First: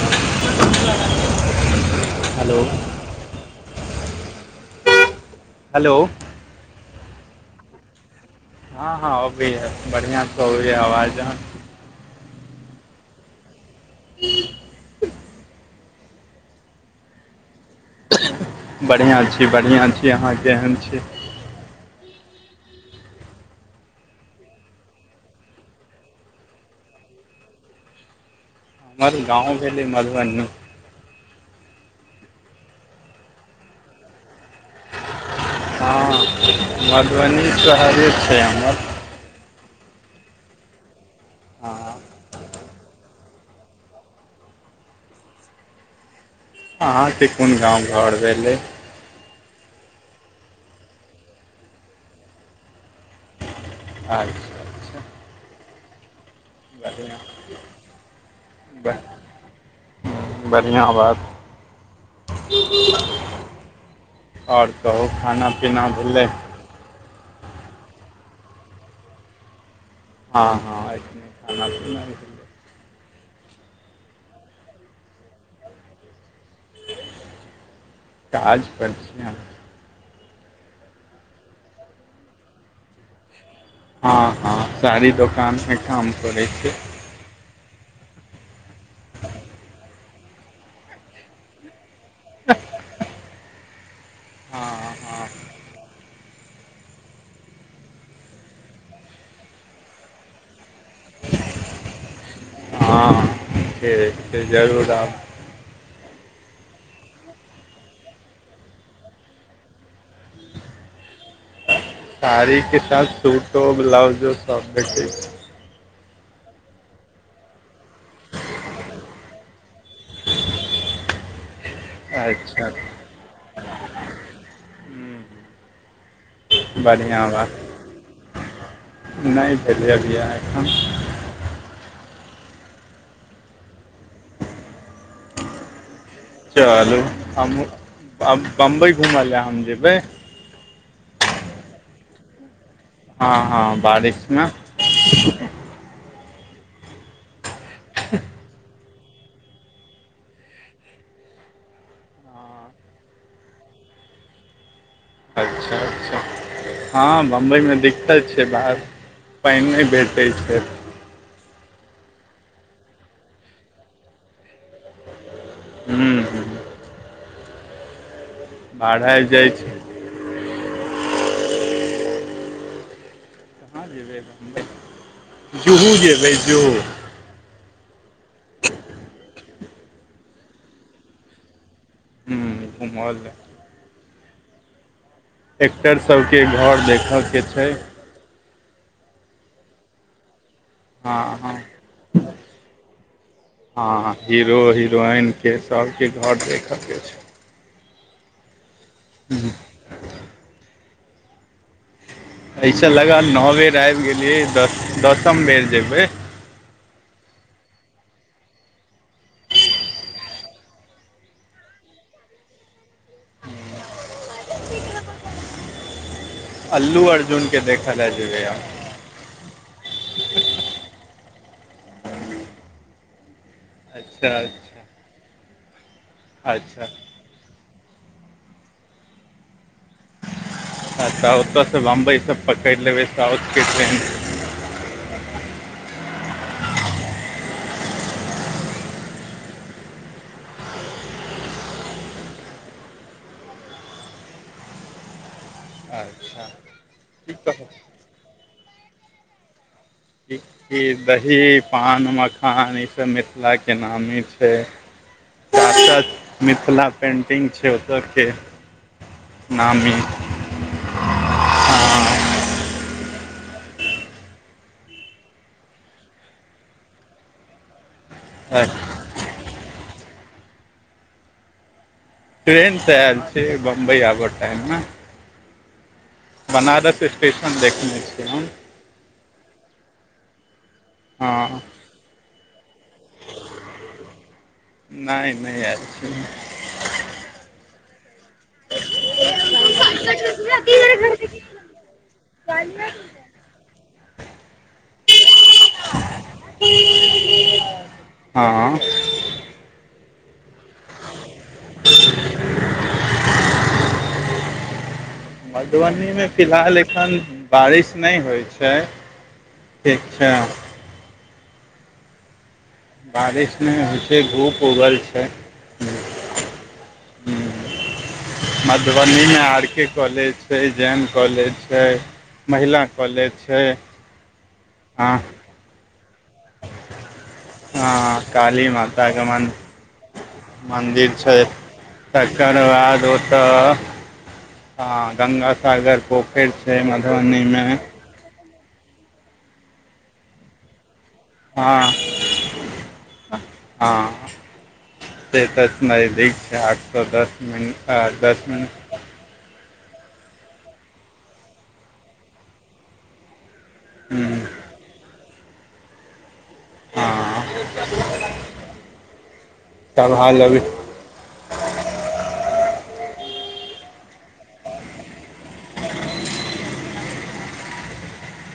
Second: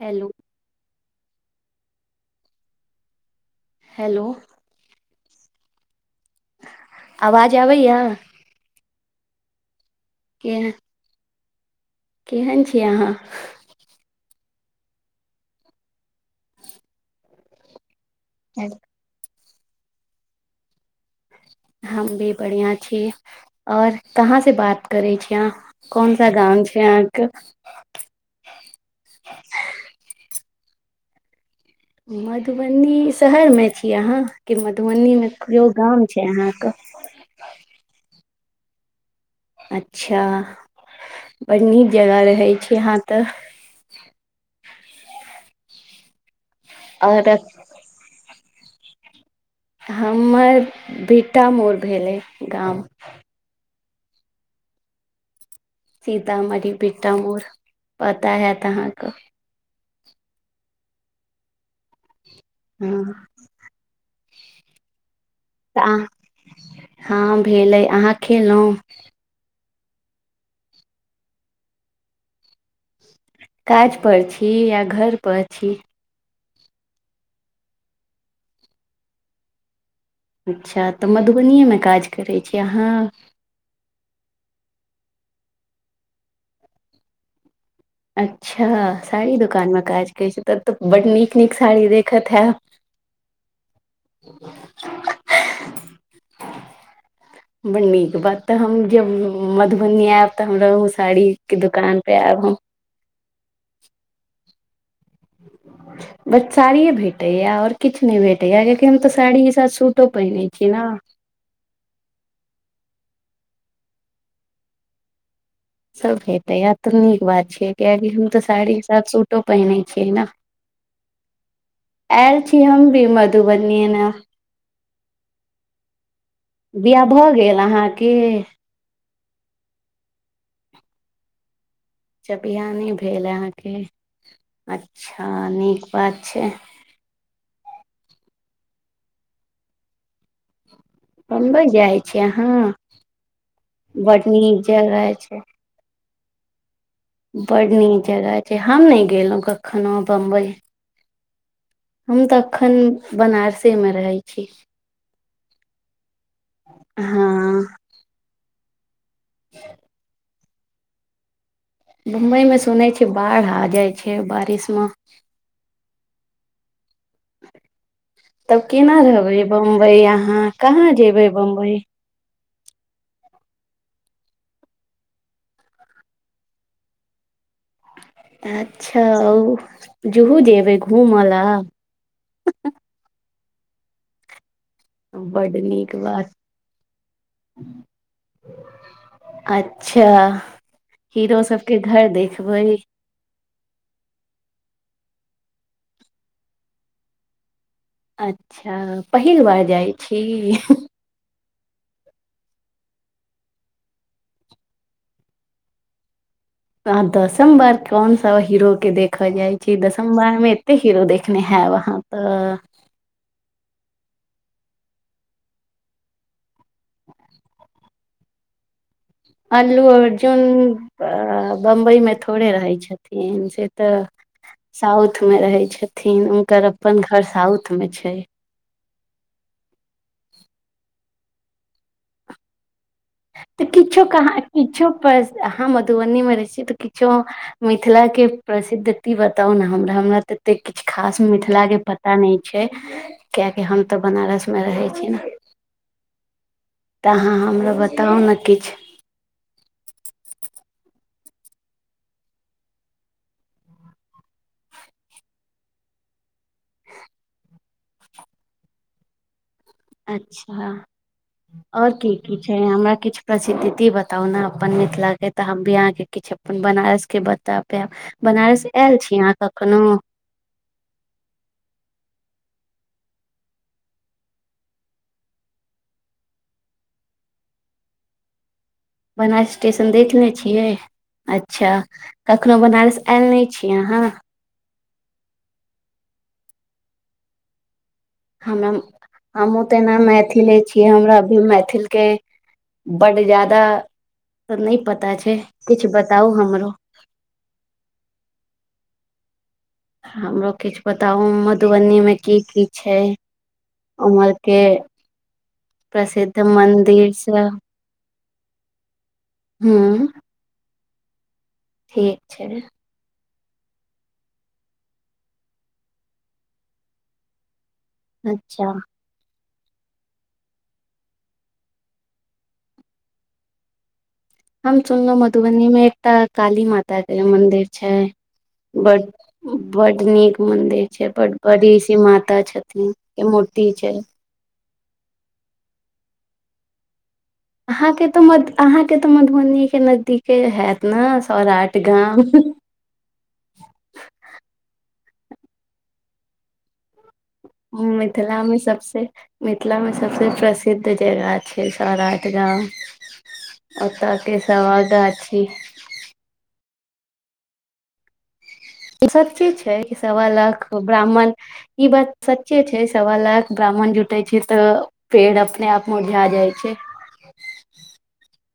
Hello [inaudible] hello hello hello आवाज आबैया [inaudible] हँ हँ ओबइया है बढ़ियां से के ओबइया है आवाज हन केहन छी अहाँ [inaudible] [inaudible] [inaudible] बढ़िआँ छी बढ़िआँ छी अहाँ केहन छी हम भी बढ़िया छी और कहाँ से बात करे छी अहाँ कोन सा गाम छी अहाँ के हमर गाँव भेले मधुबनी मधुबनी शहर मे छी अहाँ की मधुबनी मे केओ गाम हँ छै अहाँ के [inaudible] मधुबनी श हरे छै हमर अच्छा बड़ नीक हँ जगह रहै छी अहाँ तऽ [inaudible] अहाँके और कोन गाव घर भेलै हमर भि्टा मोर भेलै गाम [inaudible] अच्छा अच्छा सीतामढ़ी बढ़िआँ भिट्टामोर पता हयत ब- अहाँके बढ़िआँ [inaudible] बात [inaudible] हँ ओर कहू खाना तऽ पीना अहाँ भेलै हँ भेलै अहाँ खेलो हँ हँ [unintelligible] काज करें छी या घर पर छी काज पर छियै हम अच्छा तऽ मधुबनिए मे काज करैत छी अहाँ हँ हँ सारी दुोकान मे काम करे छ अच्छा साड़ी दुकान में काज कर छी ते बड नीक नीक साड़ी र कथा हँ हँ बड़ नीक बात तऽ हम जब मधुबनी आयब तऽ हमरा साड़ी के दुकान पे आयब हम हँ ठीक छै जरूर आब [inaudible] बस साड़िये भेटैया आओर किछु नय भेटैया कियाकि हम तऽ साड़ीक के साथ सूटो पहिरैत छी न साड़ी के साथ सूटो ब्लाउजो सब बठे छै सब भटेइ या तऽ नीक बात छीयै कियकि हम तऽ साड़ीके साथ सूटो पहिनै छियै न आयल छी अच्छा हम भी मधुबनी एने हूँ बिआाह भऽ गेल अहाँके नौ भजय बिहा एखन अच्छा बिहा नौ भेल अहाके अच्छा नीक बात छै चलू हम बम्बइ घुमऽ लए हम जेबै बम्बई जाइ छी यहाँ हँ हँ बड बारिशमे हँ नीक जगह छै बड नीक जगह छै हम नय गेलहुं कखनो बम्बे हम तऽ एखन बनारसे मे रहै छी अच्छा अच्छा हँ बम्बइ मे दिक्कत छै बाहर पानि नय भेटैत छै बम्बई मे सुनै छ बाढ़ आ जाइ छै बारिश मे हू ह तब केना बाढ़ि आबि रहबे जाइ वहा छै बम्बई अहाँ कहाँ जेबे बम्बई जूहू जेबे जुहू अच्छा जहू जेबै घूमय ल हु घमल ला बड नीक एक्टर बात सबके घर देखऽके छै अच्छा हँ हीरो हँ सबके घर देखबै हा हीरो हिरोइन के सबके घर देखय के छै अच्छा पहिल छै बार जाइ छी एहिस लगा न ओ बेर आबि गेलिये दसम बेर जेबे अ दसम बार कोन सा हीरो के देखल जाइ छे दसम बार मे ते हीरो देखने हेब अहाँ त अल्लू अर्जुन के देखे लए जेबेए आब अल्लू अर्जुन बम्बई में थोड़े रहे छथिन त‌ अच्छा अच्छा साउथ मे रहे छतिन हुनकर अच्छा अपन घर साउथ मे छे आ त ओ त से बम्बइ सब पकड़ ले बे त किछो कहाँ किछो पर अहाँ मधुबनी मे रहे छिय त किछो मिथिला के प्रसिद्ध ती बताउ ने हमरा हमरा तते किछु खास मिथिला के प पता ने छे किया कि हम त बनारस मे रहे छी ने अच्छा की त अहाँ हमरा कहब बताउ न किछ टिक्की दही पान मखान ई सब मिथिला के नामी छैय [unintelligible] मिथिला पेंटिंग छै ओत के नामी अच्छा आ ओर की की छै हमरा किछी प्रसितिति बताउ न अपन मिथिला के त हम भी अहाँ के किछ अ अपन बनारस के बता पायब हँ बनारस आयल छी अहाँ कखनो ट़ेरेन स आल छी बम्बई आब टाइम मे बनारस स्टेशन देखने छियै हम बनास स्टेशन देखनेे छियै हँ अच्छा कखनो बनारस आयल नै छियै आहाँ नय नै आयल छी हम हमहूँ त ना मैथिले छियै हमरा अभी मैथिल के बड जदा त नै पता छै किछ बताउ हमरो हाँ हाँ हमरो किछ बताउ मधुबनीमे की की छै उमहर के मधुबनीमे प्रसिद्ध फिलहाल एखन मन्दिर स बारिश नै होइ छै हूं ईछा ठीक छै बारिश नै होइ छै धुप उगल छै अच्छा मधुबनी मे आर के कॉलेज छै जेम कॉलेज छै महिला कॉलेज छै हम हँ सुनलौं मधुबनी मे एक त काली माता के मंदिर छाय हँ काली माता बड के मन बड नीक मंदिर छै पर बड़ी सी माता छथिन के मुरती छै हाँ गंगा सागर पोखैर छै मधुबनी मे अहके तऽ आहाँ के तऽ मधुबनी के नजदीके हयत न हँ सौराठ गाम। हँ से तऽ [unintelligible] छै। आ तऽ दस मिनट आ दस मिनट से मिथिलामे सबसे प्रसिद्ध जगह छै। सौराठ गाम ओतऽ के हूँ सभा गाछी। हँ। ई सब कि छै कि सवा सभा लग लाख ब्राह्मण ई बात सच्चे छे सवा लाख ब्राह्मण जुटै छै त पेड़ अपने आप मुरझा जाइ छै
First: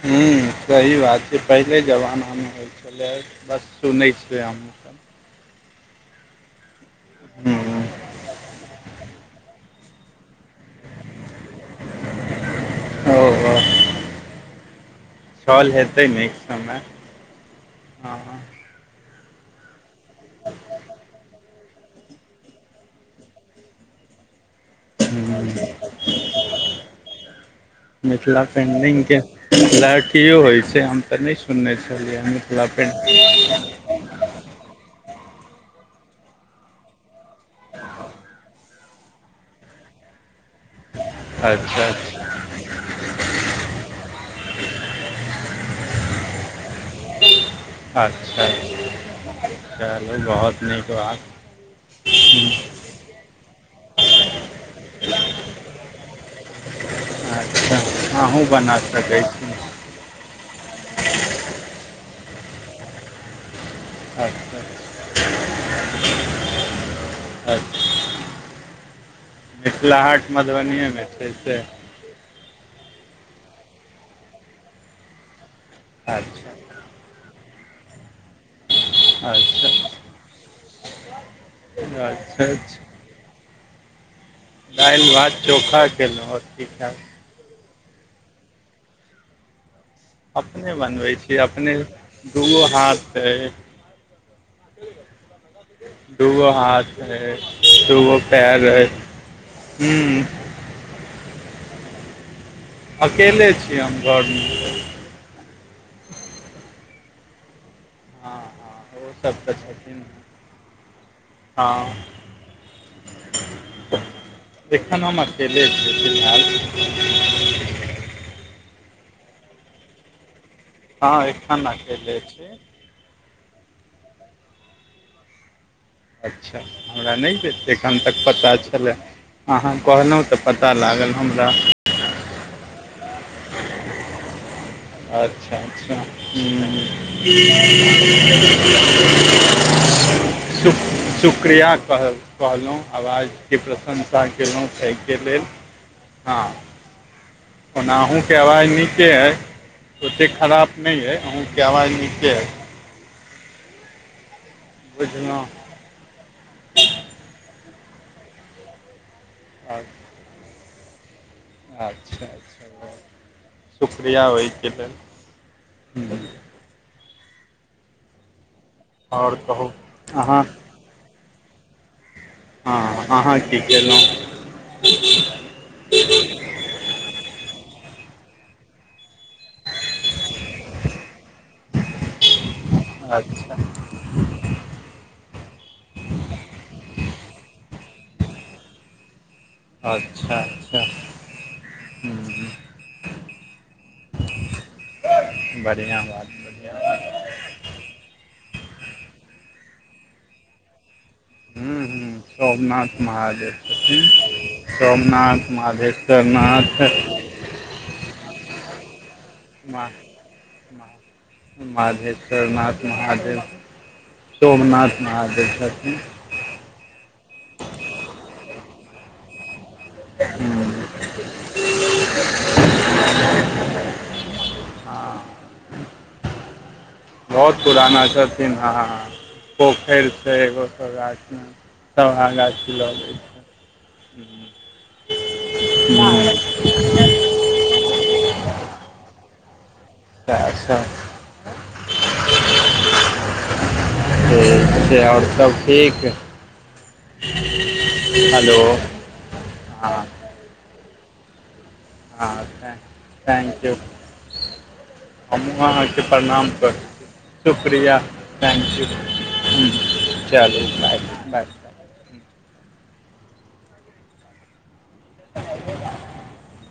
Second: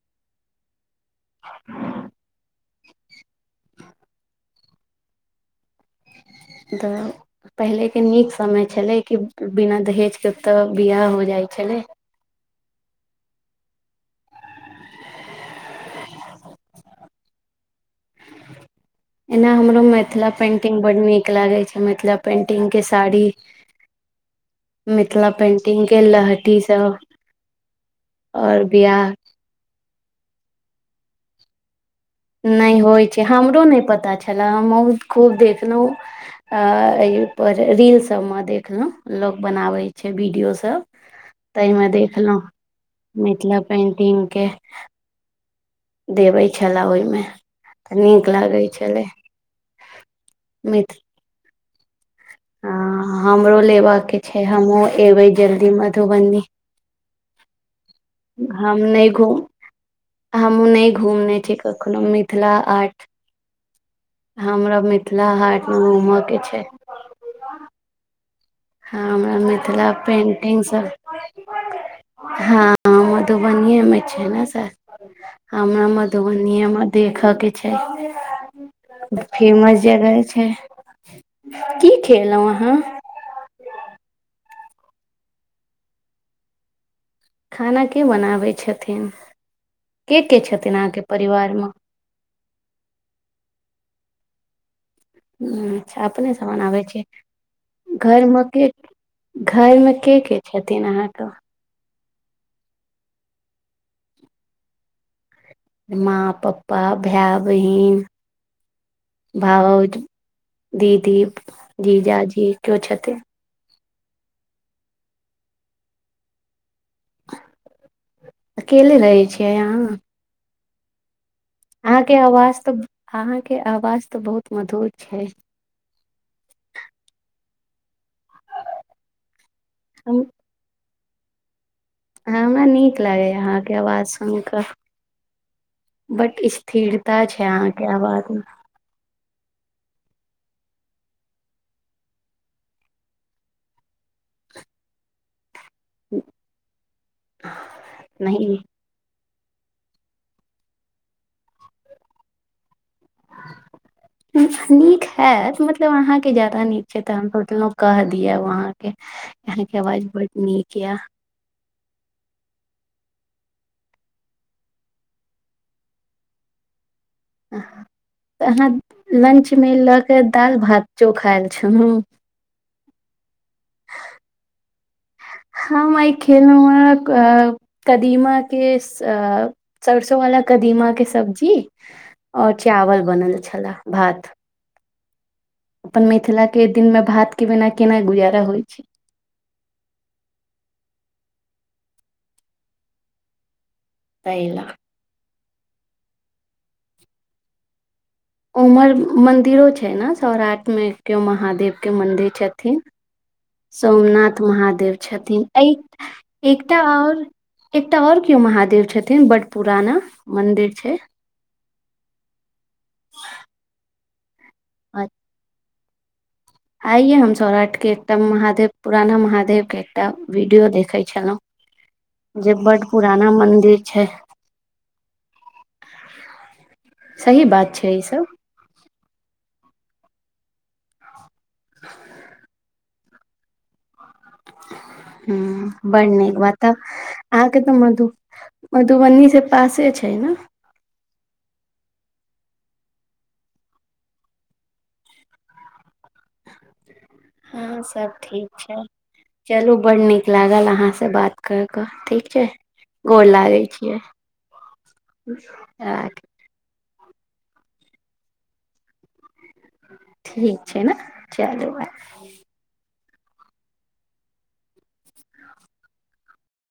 हूँ सही बात छै पहिले जमाना मे होइ छलै बस सुनै छियै हमहूँ सब द हूँ पहिले के नीक समय छलै कि बिना दहेज केत बियाह हो जाइ छलै ओ हो छल हेतै निक समय हँ हँ एना हमरो मैथला पेंटिंग बड नीक लागै छै। मैथला पेंटिंग के साड़ी मिथिला पेंटिंग के लहटी सब। मिथिला आओर पेंटिंग बियाह। के लहठियो होय छै हम तऽ नै सुनने छलिया नय होइ छै हमरो नय पता छै छले हम खूब देखलहुं पर रील सब मे देख देख लो लोग बनाबे छै वीडियो सब अच्छा तैहमे देखलहुँ मिथिला पेन्टिंग के देबै छलै ओहिमे तऽ नीक अच्छा लगैत छलै चलू बहुत नीक मिथ बात [inaudible] ह हँ हमरो लेबकऽ छै हमहूँ एबै जल्दी मधुबनी त अहुँ बना सकै छी हमहुँ नय घूमने छी कखनो मिथिला हार्ट मिथिला [inaudible] हाटमे घूमयके छै अच्छाच्छा अच्छा हँ हमरा मिथिला हाट पेन्टिंगसभ मधुबनिएमे छै से हँ मधुबनीे मे छै ने सर हमरा मधुबनीे अच्छा मे देखऽ के छै अच्छा फेमस जगह छै की अच्छा खेलहु अच्छा अहाँ दाल भात चोखा खेलो और की खैब खाना के बनाबै छथिन के के छथिन अहाँके परिवार म [inaudible] दो हाथ यै ह अपने सँ दूगो बनाबै हाथ अइ छियै दूगो घर मे पैर के अइ घर मे के ह्म के छथिन अहाँके अकेले छी हम घर मे माँ पप्पा भाय बहिन [inaudible] हँ हँ ओ सब तऽ छथिन भाउज है दीदी जीजाजी केओ छथिन [inaudible] एखन हम अकेले छी फिलहाल अकेले रहै छियै अहाँ हँ ऐखन अ अहाँके आवाज तऽ अहाँके आवाज तऽ बहुत मधुर छै अच्छा हमरा नय दे एखन तक पता छला अहाँ हम कहलो तऽ [inaudible] पता लागल हमरा हमरा नीक लागैया अहाँके आवाज सुन कऽ [inaudible] अच्छा अच्छा [inaudible] [inaudible] बड स्थिरता छै अहाँके आवाजमे शुक्रिया कह कहलो आवाजके प्रशंसा केलो तम के छैके लेल हँ [inaudible] [inaudible] ओना अहूँके नहि आवाज नीके अइ ओतेक खराब नय अइ अहूँके आवाज नीके अइ [unintelligible] नीक बुझलहुँ हैत बट मतलब अहा के जदा नीक छै त हम सोचलो कह दिय अब आहां के अहां के आवाज बड निक या अच्छा शुक्रिया ओइ के लेल अहाँ आओर लंच मे कहू लऽ के अहाँ दाल भात चोखा आएल छलू हँ अहाँ की कलो हम अइ खेनू य कदीमा के अ सरसों वाला कदीमा के सब्जी और चावल बनल अच्छा छले भात अपन मिथिला के दिन मे भात के बिना केना गुजारा होइ छै [inaudible] अच्छा अच्छा तहीला बढ़िआँ बात बढ़िआँ बात ओमहर मन्दिरो छै ने सौराठ मे केयो हूँ महादेव के हूँ मन्दिर छथिन सोमनाथ महादेव छथिन सोमनाथ महादेव छथिन सोमनाथ ए [unintelligible] एकटा और केयो महादेव छथिन बड पुराना मंदिर छै मधेश्वरनाथ महादेव सोमनाथ महादेव छथिन आइए हम सौराठ के एकटा महादेव पुराना महादेव के एकटा वीडियो हूँ देखे छलहुँं जे बड पुराना मंदिर छै हँ [inaudible] सही बहुत बात छै ई पुराना सब छथिन ह पोखैर छै एगो [unintelligible] त सभा गाछी लऽ लै छै हु बढ़ निक हूँ बात ता आहाके तऽ मधु मधुबनी से पासे छै [unintelligible] [unintelligible] ने आओर सब ठीक हँ सब हेलो ठीक छै चलू हँ बड़ नीक लागल अहां से बात क कऽ ठीक छै हँ गोर लागे छियै हमहूं अहाँके राख प्रणाम करै छी शुक्रिया थैंक्यू ह ठीक चलू छै ने ब बाय चलू [unintelligible]